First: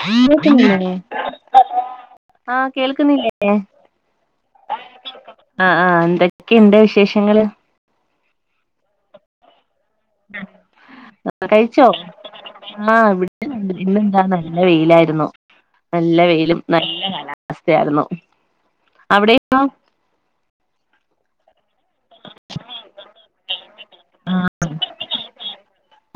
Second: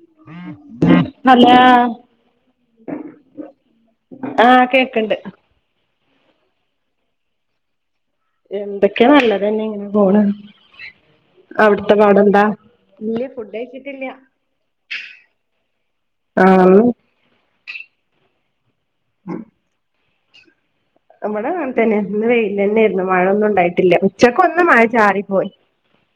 കേക്ക്ന്നില്ലേ ഹലോ ആഹ് കേൾക്ക്ന്നില്ലേ? ആഹ് കേക്ക്ണ്ട് അഹ് ആഹ് എന്തെക്കെണ്ട് വിശേഷങ്ങള് എന്തൊക്കെ നല്ലതന്നെ ഇങ്ങനെ പോണ് കഴിച്ചോ അവിടുത്തെ പാടെന്താ മാഹ് ഇല്ല വ്ട് ഫുഡ് തന്നെണ്ട് കഴിച്ചിട്ടില്ല ഇന്നെന്താ നല്ല വെയിലായിരുന്നു നല്ല വെയിലും ആഹ് നല്ല കാലാവസ്തേ ആയ്രുന്നു അവിടെയോ ഇവടെ അങ്ങൻ തന്നെ ഇന്ന് വെയിലെന്നേര്ന്നു. മഴൊന്നുണ്ടായിട്ടില്ല ഉച്ചക്കൊന്ന് മഴ ചാറിപ്പോയി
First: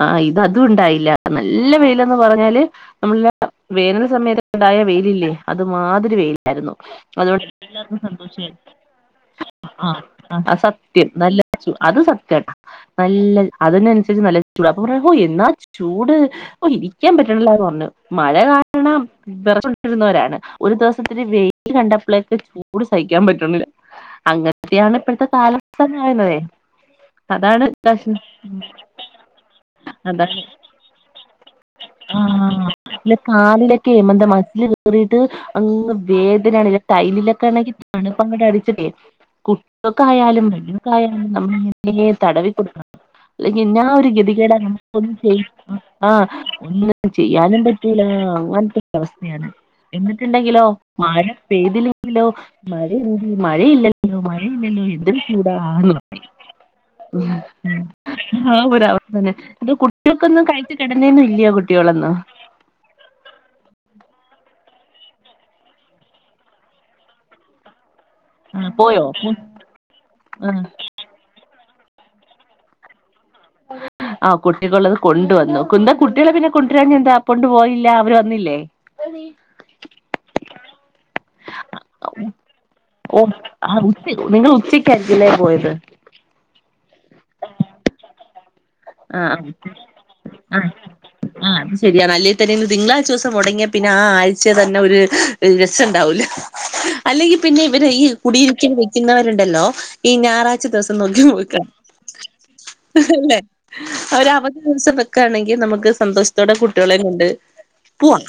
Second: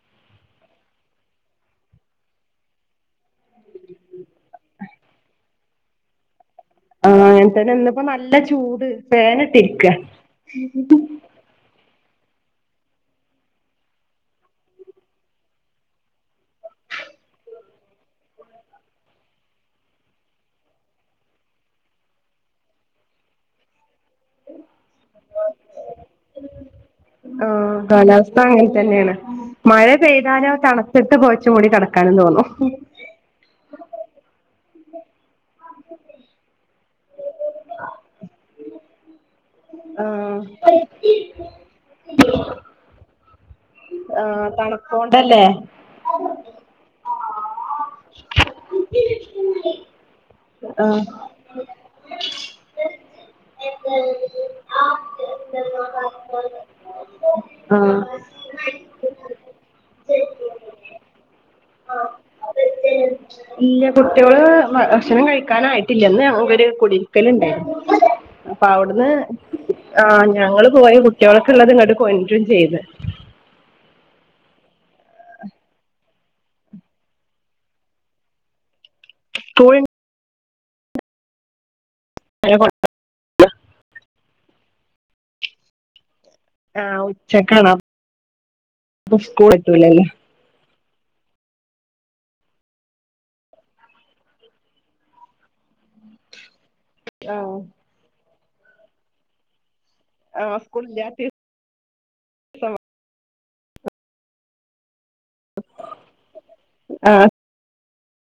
ആഹ് ഇതും അതുണ്ടായില്ല. നല്ല വെയിലെന്ന് പറഞ്ഞാല് നമ്മ്ളെ വേനൽ സമയത്ത് ഇണ്ടായ വെയിലില്ലേ അത് മാതിരി വെയിലാരുന്നു ആഹ് അങ്ങനെ തന്നെ അതോണ്ടെല്ലാർക്കു ഇന്നിപ്പോ നല്ല സന്തോഷായി ചൂട് ഫാനിട്ടിരിക്ക അഹ് അത് സത്യം നല്ല അത് സത്യാട്ട നല്ല അതിനൻസരിച്ച് നല്ല ചൂടാ പൊ പർഞു ഓ എന്നാ ചൂട് ഓ ഇരിക്ക്യ പറ്റണ്ല്ലാന്ന് പർഞു. മഴ കാര്ണം വെറച്ചൊണ്ടിരുന്നവരാണ്. ഒരു ദെവസത്തില് വെയിൽ കണ്ടപ്ളേക്ക് ചൂട് സഹിക്യ പറ്റ്ണില്ല അങ്ങ ത്യാണ് ഇപ്പൾതെ കാലം പറ [unintelligible] അതാണ് ആഹ് പ്രഷ് കാലാവസ്ഥ അങ്ങനെ മഴ പെയ്താലോ തണുത്ത്ട്ട് പൊത്ച് മൂടി കട്ക്കാനു തോന്നും ഇന്റെ കാലിലൊക്കെ ന്ത മസ്ല് കേറിട്ട് അങ്ങ് വേദനേണ് ടൈലിലൊക്കാണെങ്കി തണുപ്പങ്ങട് അടിച്ചിട്ടെ കു ആഹ് ക്കായാലും വെല്ലിമകായാലും നമ്മൾ തടവി കൊടുക്കണം അല്ലെങ്കി [unintelligible] ഗതി ആഹ് കേടാ നമുക്ക് ഒന്നും ചെയ്യ തണുപ്പോണ്ടല്ലേ [unintelligible] ആഹ് ഒന്നും ചെയ്യാനും പറ്റൂല അങ്ങൻതൊരവസ്ഥയാണ് എന്നിട്ട്ണ്ടെങ്കിലോ ആഹ് മായ പെയ്തില്ലെ ലോ മഴയി മഴയില്ലല്ലോ മഴയില്ലല്ലോ എന്തൊരു ചൂടാ ആ ഉം ആഹ് ആഹ് ഒരവസ്ഥ തന്നെ ഇത് കുട്യൾക്കൊന്നു കഴിച്ച് കെടന്നേന്നു ല്യ കുട്യോളൊന്നു [unintelligible] ഇല്ല കുട്യോള് ഭഷണം കഴിക്കാനായിട്ടില്യ. ഇന്ന് ഞൻക്കൊര് കുടീര്ക്കല്ണ്ടായ് ആ പോയോ അപ്പട്ന്ന് ആ് ആ ഞങ്ങള് പോയി കുട്യോള്ക്കുള്ളത് ഇങ്ങട്ട് കൊൻട്രുമ് ചെയ്ത് [inaudible] ആഹ് കുട്ടിക്കുള്ളത് കൊണ്ട് വന്നു കുന്ത കുട്യളെ പിന്നെ കൊണ്ടരഞെന്താ കൊണ്ടു പോയില്ല അവർ വന്നില്ലേ? [unintelligible] ഒ [unintelligible] ഓ ആ ഉച്ച് നിങ്ങൾ ഉച്ചക്ക്കില്ലേ പോയത് ആ ഉച്ചകാണാ ആഹ് എത്തൂലല്ലോ ആഹ് ആ ആഹ് അത് ശരിയാണ് അല്ലേ തന്നെന്ന് തിങ്കളാഴ്ച ദിവസം മുടങ്ങിയ പിന്നെ ആഴ്ച തന്നെ ഒരു രസണ്ടാവൂലേ [inaudible] അല്ലെങ്കിൽ പിന്നെ ഇവര് ഈ കുടിയിരിക്കൽ വെക്കുന്നവരുണ്ടല്ലോ ഈ ആഹ് ഞായറാഴ്ച ദിവസം സ്കൂളില്ലാത്ത നോക്കിം വെക ദിവസം അഹ് ല്ലെ ഓര് അവധി ദിവസം വെ ക്കാണെങ്കിൽ നമുക്ക് സന്തോഷത്തോടെ കുട്ടികളേം കൊണ്ട് ആഹ് പുവാം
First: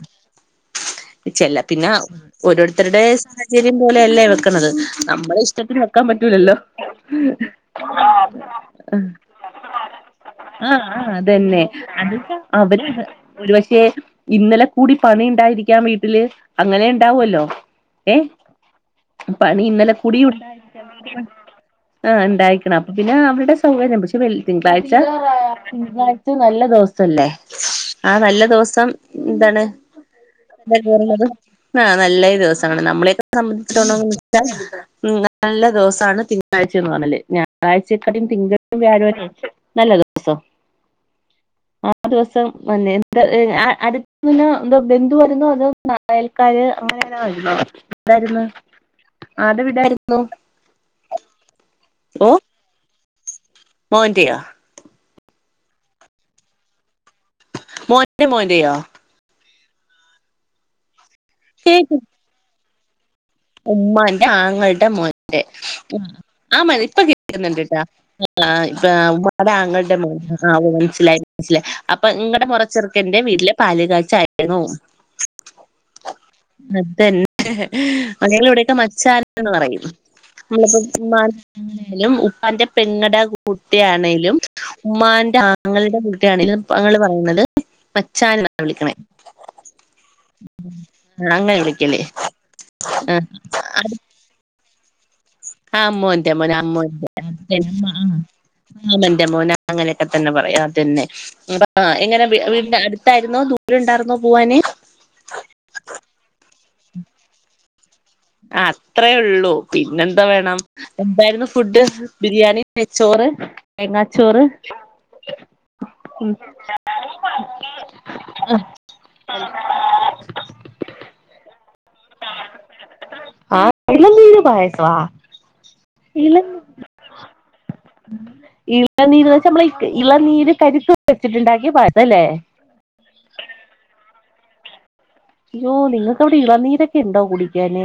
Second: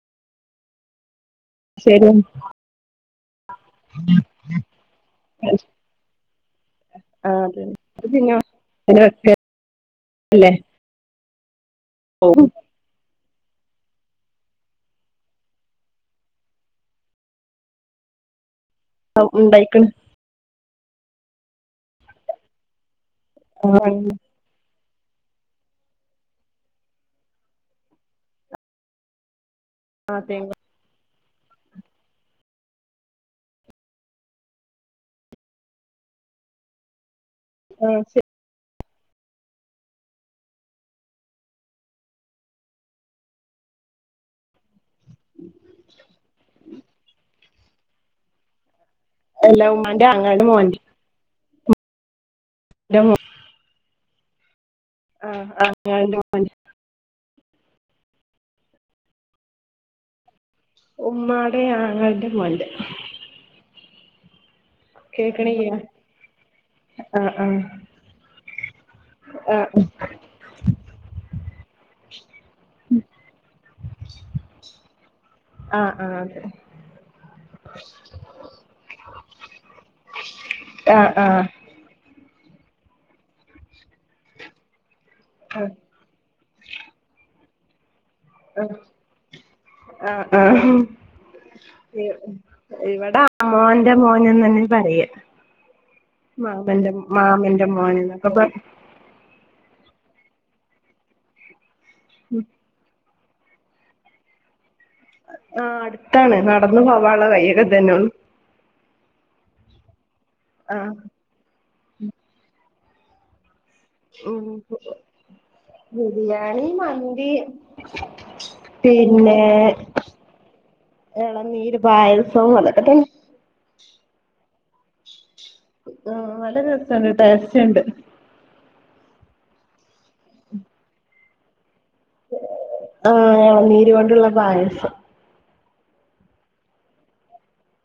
ചെല്ല പിന്നാ ശരി ഓരോരുത്തരുടെ സചര്യം പോലെ അല്ലേ വെക്കണത് നമ്മള ഇഷ്ടത്തിന് വെക്കാൻ പറ്റൂലല്ലോ ത് പിന്നെ ങ്ങനെ വെക്ക ല്ലേ ആ ആ അതന്നെ അത്ചാ അവര് ഒരു പക്ഷെ ഇന്നലെ കൂടി പണി ഉണ്ടായിരിക്കാം വീട്ടില് അങ്ങനെ ഇണ്ടാവുല്ലോ ഏ പണി ഉണ്ടായിക്ക്ണ് ഇന്നലെ കുടിണ്ടായി ആ ഇണ്ടായികണ് അപ്പ പിന്നെ അവ സൗകര്യം പക്ഷെ വെ ആഹ് തിങ്കളാഴ്ച തിങ്കളാഴ്ച നല്ല ദേസല്ലേ ആ നല്ല ദിവസം ന്താണ് അതേ ആ നല്ല ഒരു ദിവസമാണ് നമ്മളെയൊക്കെ സംബന്ധിച്ചിടതോളം [unintelligible] ഉ നല്ല ദിവസമാണ് തിങ്കളഴ്ചയ എന്ന് പറഞ്ഞല് ആഹ് ഞായറാഴ്ചയക്കാളും ശരി തിങ്കളും വ്യാഴോലേ [unintelligible] നല്ല ദിവസം [inaudible] ആ ദിവസം മന്നെ എന്ത അടുത്തന്നെ എന്താ ബന്ധുവ വുന്നോ അത് നായൽക്കാര് അങ്ങനെരുന്നു ഇടായിരുന്നു അത് അല്ല ഉമ്മാന്റെ വിടായിരുന്നു ആങ്ങളന്റെ മോന്റെ ഓ ന്റെ മു മോന്ന്റ്റെയോ ആ ആ മോന്റ് മോന്റ് മോന്റെ മോന്റെയാ ഉമ്മാടെ കേക്ക് ആങ്ങളടെ മോൻറ്റെ ഉമ്മാന്റെ ആങ്ങളടെ മോൻറ്റെ കേക്ക്ണില്ല ആ മതി ഇപ്പൊ ആഹ് കിട്ടുന്ന്ണ്ട് ട്ട [unintelligible] ഇപ്പ ഉമ്മാടെ ആഹ് ആങ്ങളുടെ മോ ആ ഓ മനസ്സിലായി മനസിയി അപ്പൊ ഇങ്ങടെ മുറ ചെറുക്കന്റെ വീട്ടിലെ പാല് കാച്ചായിരുന്നു ആഹ് ആഹ് ആഹ് അതെ അതന്നെ [unintelligible] ഇവിടെയൊക്കെ മച്ചാന്ന് പറയും നമ്മളപ്പോ ആഹ് ആഹ് ഉമാനാലും ഉപ്പാന്റെ പെങ്ങട കുട്ടിയണേലും ഉമ്മാന്റെ ആഹ് ആങ്ങള്ടെ കുട്ടിയാണേലും തങ്ങൾ പറയുന്നത് മച്ചാൻ ന ആഹ് വിളിക്കണേ ആഹ് ആഹ് ആ അങ്ങനെ വിളിക്കല് ആഹ അടു അ ഞന്നെ പറയ ആ അമ്മോൻറ്റെ മോൻ അമ്മേന്റെ അ മാമന്റെ [unintelligible] മ്മ മോന് ന്നൊക്കെ പറ അ ആമന്റെ മോന അങ്ങനെയൊക്കെ തന്നെ പറയാ അതന്നെ എങ്ങനെ വീടിന്റെ അ ത്തായിരുന്നോ ദൂരം ഉണ്ടായിരുന്നോ പോവാന് ആ അടുത്താണ് നടന്നു പോവാള്ള വയ്യൊക്കെ തന്നെയ ഉള്ളൂ അത്രയേള്ളൂ പിന്നെന്ത വേണം ആഹ് ഇതായിരുന്നു ഫുഡ് ബിരിയാണി, നെച്ചോറ്, തേങ്ങാച്ചോറ് ഉം ബിരിയാണി, മന്തി പിന്നേ എളനീര് പായസം അതൊക്കെ തന്നെ [unintelligible] ആ വളരെ രസുണ്ട് ടേസ്റ്റ് ഉണ്ട്. ഇളനീര്ന്ന് വെച്ചാ നമ്മൾ ഇളനീര് കരിത്ത് വെച്ചിട്ടുണ്ടാക്കി പഴല്ലേ. ആ എ ഇളനിർ കൊണ്ടുള്ള പായിസം അയ്യോ നിങ്ങൾക്കിടെ ഇളനീരൊക്കെ ഉണ്ടോ കുടിക്കാന്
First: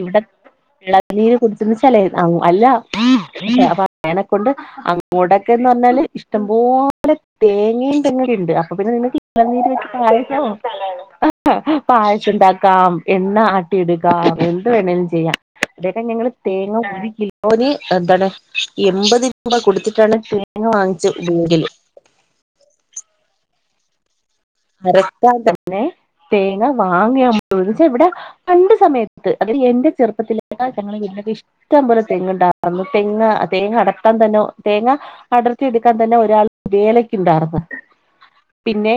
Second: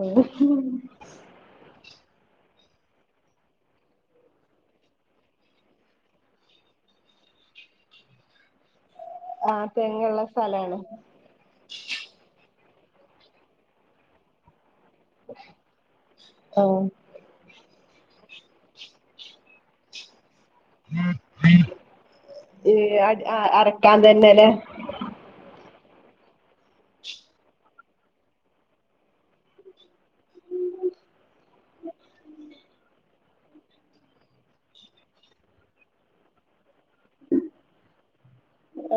ഇവിടെ ഇളനി ഇളനിർ കുടിച്ചച്ചലേ അല്ല അപ്പൊ അനെക്കൊണ്ട് അങ്ങോടൊക്കെയെന്നു പറഞ്ഞാൽ ഇഷ്ടംപോലെ തേങ്ങയും തെങ്ങുക്കെയുണ്ട് അപ്പം പിന്നെ നിനക്ക് ആ ഇളനീർ വച്ചു തെങ്ങുള്ള പയ്യസൂ സ്ഥലാണ് പായസമുണ്ടാക്കാം എണ്ണ ആട്ടി ഇടക്കാം എന്ത് വേണമേലു ചെയ്യ അതൊക്കെ ഞങ്ങള് ആ തേങ്ങ ഒരുകിലോ ഓന് എന്താണ് എൺപത് രൂപ കൊടുത്തിട്ടാണ് തേങ്ങ വാങ്ങിച്ച് ഉപയോഗിക്കല് അറക്കാൻ തന്നെയല്ലെ അടക്കാൻ തന്നെ തേങ്ങ വാങ്ങിയാ [unintelligible] പണ്ട് സമയത്ത് അത് എന്റെ ചെറുപ്പത്തിലേക്കാ ഞങ്ങൾ വീട്ടിലെയൊക്കെ ഇഷ്ടമ്പോ ഇഷ്ടപോലെ തെങ്ങ് ഉണ്ടാരുന്നു തെങ്ങ് തേങ്ങ അടത്താൻ തന്നെ തേങ്ങ അടർത്തി എടുക്കാൻ തന്നെ ഒരാൾ വേലക്ക ഉണ്ടാർന്ന്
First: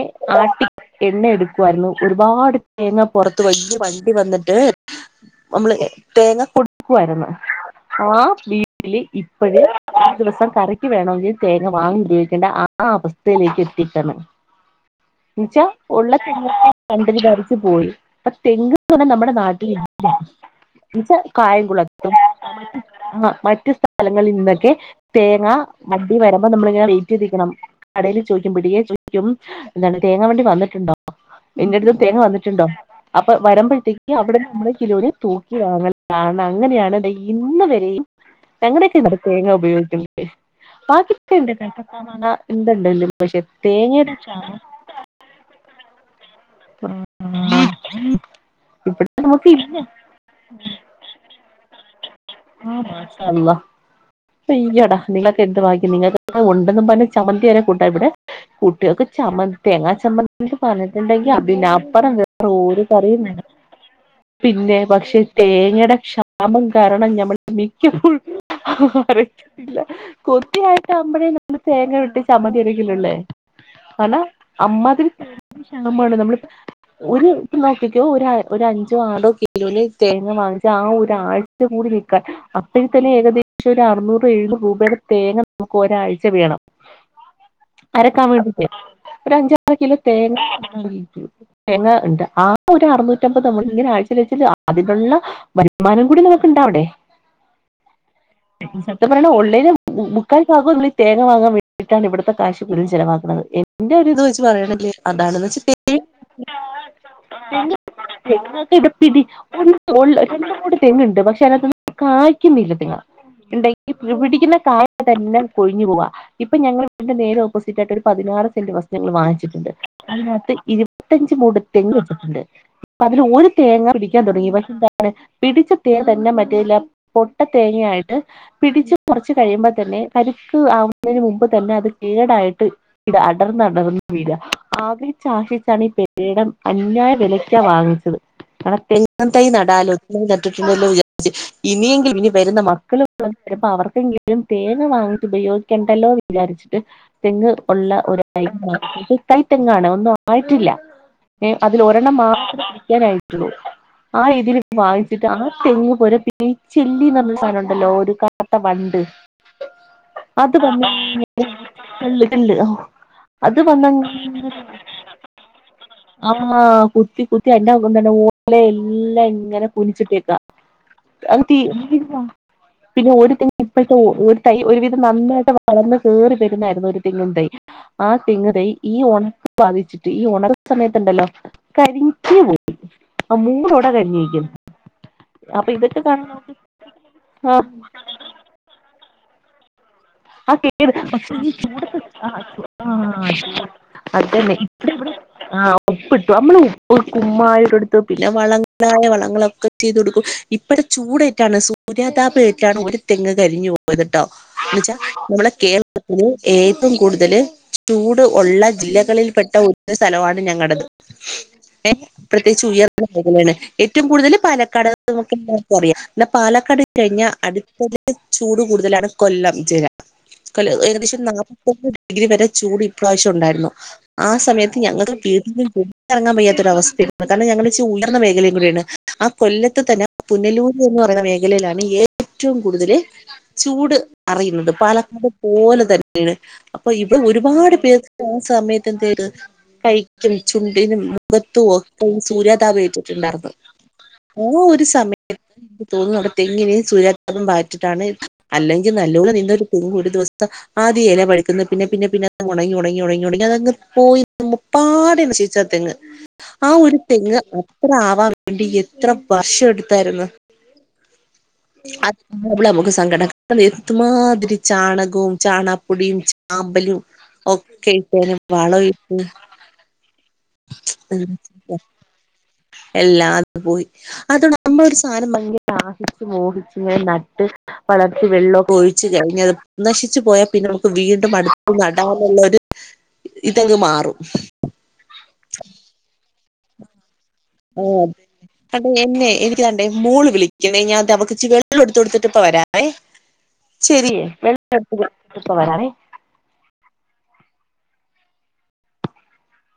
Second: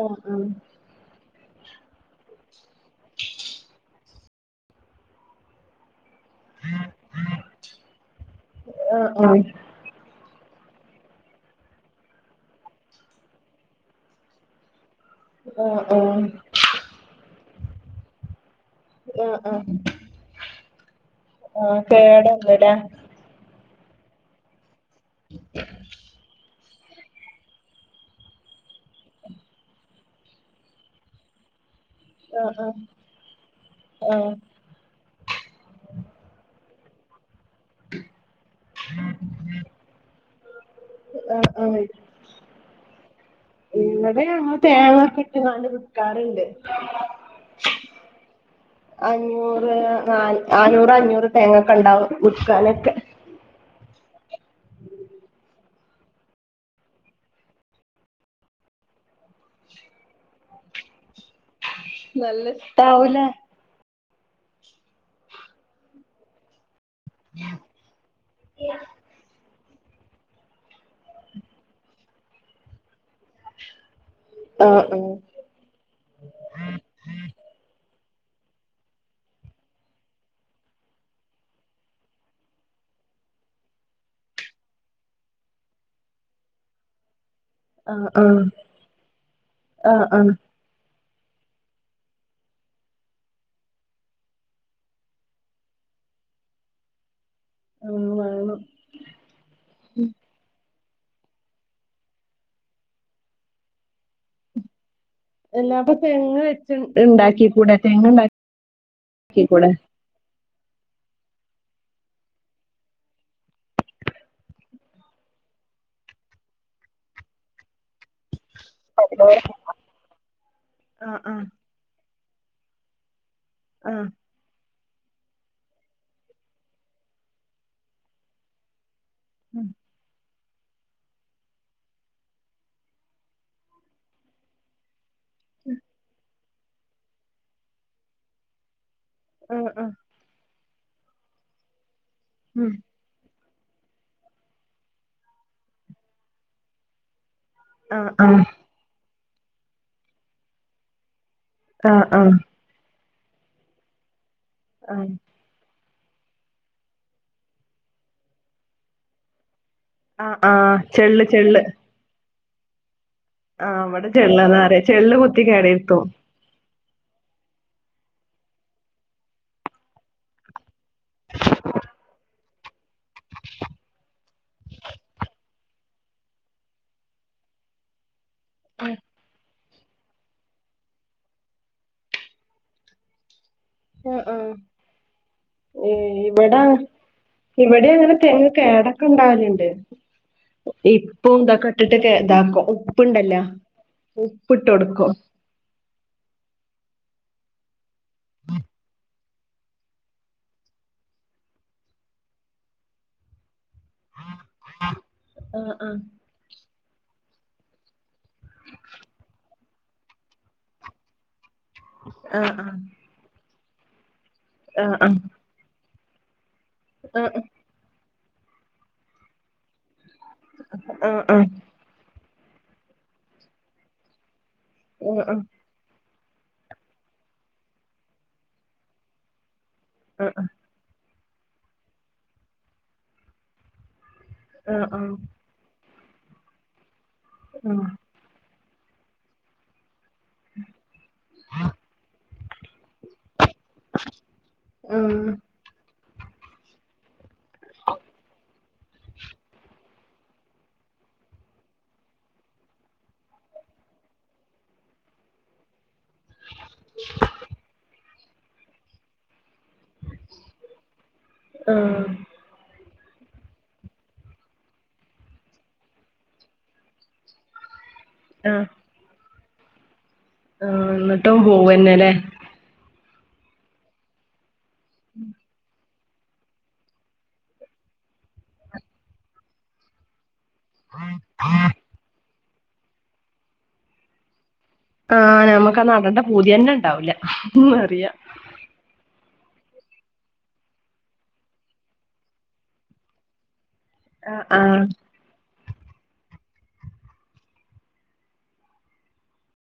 ആ ആ ആട്ടി എണ്ണി എടുക്കുവായിരുന്നു ഒരുപാട് തേങ്ങ പുറത്തുവെച്ചു വണ്ടി വന്നിട്ട് നമ്മള് തേങ്ങ കൊടുക്കുവരുന്നു ആ വീട്ടില് ആ ആ ഇപ്പഴേ ആ ഒരു ദിവസം കരക്ക് വേണമെങ്കിൽ തേങ്ങ വാങ്ങൻ ഉപയോഗിക്കേണ്ട ആ അവസ്ഥയിലേക്ക് എത്തിട്ടാണ്. എന്നച്ചാ ആ ഉള്ള തെങ്ങ് കണ്ടിൽ ധരിച്ചച്ച് പോയി അപ്പൊ തെങ്ങ് തെ നമ്മുടെ ആ ആ നാട്ടിൽ ഇജ് ആ കായംകുളത്തും കേടൊന്നുല്ലേ ആ മറ്റ സ്ഥലങ്ങളിൽ നിന്നൊക്കെ തേങ്ങ ആട്ടി വര നമ്മള ഇങ്ങനെ വെറ്റ് ചെയ്ണം കടയിൽ ചോദിക്കും പിടിയെ ചോദിക്കും എന്താണ് തേങ്ങാ വണ്ടി വന്നിട്ടുണ്ടോ എന്റെ അടുത്തും തേങ്ങ ആ വന്നിട്ടുണ്ടോ ആ അപ്പൊ വരുമ്പോഴത്തേക്ക് ആ അവിടെ നമ്മള് കിലോ തൂക്കി അങ്ങനാണ് അങ്ങനെയാണ്ല്ല ഇന്ന് വരെയും അഞങ്ങനെയൊക്കെ ഇ തേങ്ങ ഉപയോഗിക്കുന്നത്. ആ ആ ബാക്കിക്വ [unintelligible] ഇല്ലതു ഞങ്ങൾ തേങ്ങ ഇട്ടു വിക്കാറുണ്ട് ആഹ് അഞ്ഞൂറ് നാന്നൂർ അഞ്ഞൂറ് അഞ്ഞൂറ് തേങ്ങക്കെ ഉണ്ടാവും വിക്കാനൊക്കെ അള്ളാ പയ്യടാ നിങ്ങളൊക്കെ എന്ത് ബാക്കി നിങ്ങൾക്ക് ഉണ്ടെന്നും പറ ചമന്തിയരെെ കൂട്ടാ ഇവിടെ കുട്ടികൾക്ക് ചമന് തേങ്ങാ ചമ്മന്തി പറഞ്ഞിട്ടുണ്ടെങ്കിൽ അഭ നല്ല എപ്പറയാണുക്കോട്ടെ ഒരു കറിയും ഇഷ്ടാവൂലേ വേണ്ട പിന്നെ പക്ഷെ തേങ്ങയുടെ ക്ഷാമം കാരണം ഞമ്മൾ മിക്കപോരും വെക്കത്തില്ല കൊത്തിയായിട്ട ആകുമ്പോഴേ നമ്മള് തേങ്ങ ഉട്ട ചമ്മതി അരിങ്കിലള്ളേ അല്ലാ ആഹ് അമ്മാതിരി തേങ്ങക്ക് ക്ഷമാണ് നമ്മള് ഒരു ഇപ്പനോട്ടിക്കോ ഒ അഞ്ചോ ആടോ കിലോന് തേങ്ങ വാങ്ങിച്ച ആ ഒൾ ഏറ്റവുംകുടിനിക്കുവാന് അപ്പേഴുംതന്നെ ഏകദേഷ ഒരു അറുന്നൂറ് എഴു രൂപയുടെ തേങ്ങ നമുക്ക് ഒരാഴ്ച വേണം. ആഹ് അരക്കാൻ ആഹ് വേണ്ടിട്ടേ ഒരു അഞ്ചാറ് കിലോ ആഹ് ആഹ് ആഹ് ആഹ് തേങ്ങ തേങ്ങ ഉണ്ട് ആ ഒരു അറുനൂറ്റമ്പത് നമ്മള ഇങ്ങനെ ആഴ്ചൽച്ചൽ അതിനലുള്ള വരുമാനം കൂടി നമുക്കുണ്ട അവിടെ [unintelligible] സത്യ പറഞ്ഞണ ഒള്ളൈല മുക്കാൽബാകവും തേങ്ങ വാങ്ങാൻ വേണ്ടിട്ടാണ് ഇവിടുത്തെ ക്യാഷ് ഫുള്ളും ചിലവാക്കുന്നത് എന്റെ ഒരു ഇതുവെച്ചുപറയെനെങ്കിൽ എല്ലാ അപ്പൊ തെങ്ങ് വെച്ച് [unintelligible] ഇണ്ടാക്കിക്കൂടെ തെങ്ങ് രണ്ടും ഇണ്ടാക്കിക്കൂടെ മൂന്നു തെങ്ങ്ണ്ട് പക്ഷെ അതിനാകാത്തുയൊന്നും കായ്ക്കുന്നില്ല പിന്ന ഉണ്ടെങ്കിൽ പിടിക്കുന്ന കായ തന്നെ കൊഴിഞ്ഞു പോവ ഇപ്പൊ ഞങ്ങള് വീട്ടിന്റെ നേരെ ഓപ്പോസിറ്റ് ആയിട്ട് ഒരു പതിനാറ് സെൻ്റ് വസ്തു ഞങ്ങള് വാങ്ങിച്ചിട്ടുണ്ട് അത് മൊത്തം ആഹ് ഇരുപത്തിഅഞ്ചു ആഹ് മുട് തെങ്ങ് വെച്ചിട്ടുണ്ട് പ്പതില് ഒരു തേങ്ങ ആഹ് പിടിക്കാൻ തുടങ്ങി പക്ഷെ പിടിച്ച തേങ്ങ തന്നെ മറ്റേല്ല പൊട്ട തേങ്ങയായിട്ട് പിടിച്ച കൊറച്ച് കഴിയുമ്പോ തന്നെ കരിക്ക് ആവുന്നതിന് മുമ്പ് തന്നെ അത് കേടായിട്ട് ഇത് അടർന്ന് അടർന്ന് വീഴാ ആവി ചാഷിച്ചാണ് ഈ പേടം അന്യായ വിലയ്ക്കാ വാങ്ങിച്ചത് തെങ്ങും തൈ ആഹ് നടാലോ ആഹ് [unintelligible] വിചാരിച്ച് ഇനിയെങ്കിൽ ഇനി വരുന്ന ഉം മ ക്കള് [unintelligible] അവർക്കെങ്കിലും തേങ്ങ വാങ്ങിട്ട് ഉപയോഗിക്കേണ്ടല്ലോ എന്ന് വിചാരിച്ചിട്ട് തെങ്ങ് ഉള്ള ആഹ് ഒരു ആഹ് തൈ [unintelligible] തൈ തെങ്ങാണ് ഒന്നും ആയിട്ടില്ല അതിൽ ആഹ് ഒരെണ്ണം ആഹ് മാത്രേ വെക്കാനായിട്ടുള്ളൂ ആ രീതിയിൽ ആഹ് വാങ്ങിച്ചിട്ട് ആ തെങ്ങ് പോര പിന്നെ ചെല്ലിന്ന് പർഞ്ഞരു സാധനുണ്ടല്ലോ ഒരു കറുത്ത വണ്ട് ആഹ് അത് ആഹ് ചെള്ള് ചെള്ള് [unintelligible] ആഹ് ഇവടെ ചെള്ള് വന്നങ്ങനെ ന്നറയാ ചെള്ള് കൊത്തി കേടെര്ത്തും അള്ളാ കുത്തി കുത്തി എന്റെക്കം തന്നെ ഓല എല്ലാം ഇങ്ങനെ കുനിച്ചിട്ടേക്കാം അത് തിര്മ്പി വാ പിന്നെ ഒരു തെങ്ങ് തൈ ഒരു തൈ ഒരുവിധം നന്നായിട്ട് വളർന്ന് കേറി വരുന്നായിരുന്നു ഒരു തെങ്ങും തൈ ആ തെങ്ങ് തൈ ഈ ഓണ ബാധിച്ചിട്ട് ഈ ഒണക്ക സമയത്ത്ണ്ടല്ലോ കരിഞ്ഞി പോയി ആ മൂന്ന് ദാ കരിഞ്ഞ് ഇരിക്കുന്നു ഏ ഇവടെ ആ ഇവടി അങ്ങനെ തെങ്ങ് കേടൊക്കെ ഇണ്ടാവല്ണ്ട് ആ കേട് ഇപ്പൊ പക്ഷെ ഈ ഇതാകട്ടിട്ട് ചൂടത്ത് കേ ആ ഇതാക്കും ഉപ്പ് ആ ഇണ്ടല്ലോ അതന്നെ ഉപ്പ്ട്ട് ഇവിടെ കൊടുക്കോ ഇവിടെ ആഹ് ഉപ്പ്ട്ടു നമ്മള് ഉം കുമ്മായ ഇട്ടു കൊടുത്ത് പിന്നെ വളങ്ങളായ വളങ്ങളൊക്കെ ചെയ്ത് കൊടുക്കും ഇപടെ ചൂടേറ്റാണ് സൂര്യാതാപമേറ്റാണ് ഒരു തെങ്ങ് കരിഞ്ഞു പോയത്ട്ടോ നമ്മളെ ആഹ് കേരളത്തില് ഏറ്റവും കൂടുതൽ ചൂട് ഉള്ള ജില്ലകളിൽ പെട്ട ഒരു സ്ഥലമാണ് ഞങ്ങടെത് ഏ ആഹ് പ്രത്യേകിച്ച് ആഹ് ഉയർന്ന മേഖലയാണ് ഏറ്റവും കൂടുതൽ പാലക്കാട് ആഹ് നമക്ക് [unintelligible] കൊറയാ എന്നാ പാലക്കാട് കഴിഞ്ഞ ആഹ് അടുത്ത ചൂട് കൂടുതലാണ് കൊല്ലം ജില്ല [unintelligible] ആഹ് ഏകദേശം ആഹ് നാല്പ്പത് ഡിഗ്രി വരെ ചൂട് ഇപ്രാവശ്യം ഉണ്ടായിരുന്നു ആ സമയത്ത് ഞങ്ങൾക്ക് ആഹ് ആഹ് ആഹ് വീ ആഹ് [unintelligible] എറങ്ങാൻ വയ്യാത്തൊരവസ്ഥയാണ് കാരണം ഞങ്ങൾ ചൂടാർന്ന മേഖലയും കൂടി ആണ് ആ കൊല്ലത്ത് തന്നെ പുനലൂ എന്ന് പറയുന്ന മേഖലയിലാണ് ഏറ്റവും കൂടുതൽ ചൂട് അറിയുന്നത് ആഹ് ആഹ് ആഹ് പാലക്കാട് പോലെ തന്നെയാണ് അപ്പൊ ഇവടെ ഒരുപാട് പേർ ആ സമയത്ത് എന്ത് ചെയ്ത് കൈ ക്കും ചുണ്ടിനും മുഖത്തും ഒക്കയും സൂര്യാതാപ ഏറ്റിട്ടുണ്ടായിരുന്നു ഓ ഒരു ആഹ് സമയത്ത് തോന്ന അവടെ തെങ്ങിന് സൂര്യ വായിച്ചിട്ടാണ് അല്ലെങ്കിൽ നല്ലോണം നിന്നൊരു പൂവ് ഒരു ദിവസത്തെ ആദ്യേ ഇല പഴുക്കുന്നു പിന്നെ പിന്നെ പിന്നെ ഉണങ്ങി ഉണങ്ങി ഉണങ്ങി ഉണങ്ങി അതങ്ങ് പോയി പ്പാടെ നശിച്ചാ തെങ്ങ് ആ ഒരു തെങ്ങ് അത്ര ആവാൻ വേണ്ടി എത്ര വർഷം എടുത്തായിരുന്നു ആഹ് അത് ആഹ് ഉള്ളേ നമുക്ക് സങ്കടം എന്തുമാതിരി ചാണകവും ചാണാപ്പൊടിയും ചാമ്പലും ഒക്കെ ഇട്ട് വളം ഇട്ടു ആഹ് എന്നിട്ടും പോവന്നെല്ലേ എല്ലാതും പോയി അതെ നമ്മളൊരു സാധനം ദാഹിച്ചു മോഹിച്ചു ഇങ്ങനെ നട്ട് വളർത്തി വെള്ളൊക്കെ ഒഴിച്ച് കഴിഞ്ഞ അത് നശിച്ചു പോയ പിന്നെ നമുക്ക് വീണ്ടും അടുത്ത് നടാനുള്ള ഒരു ഇതങ്ങ് മാറും ആഹ്‌ നമക്ക് അത് നടെണ്ട പൂതി എന്നെ ഉണ്ടാവൂല ആഹ് അറിയാ കണ്ടേ എന്നെ എനിക്ക് ദാണ്ടേ മോള് വിളിക്ക്ണേ ഞാൻ താ അവക്ക് ഇച്ചിരി വെള്ളം എടുത്ത് കൊടുത്തിട്ട് ഇപ്പ വരാവേ ശെരി ആഹ് വെള്ളം ആഹ് എട്ത്ത് കൊട്ത്ത്ട്ട് ഇപ്പ വരാവേ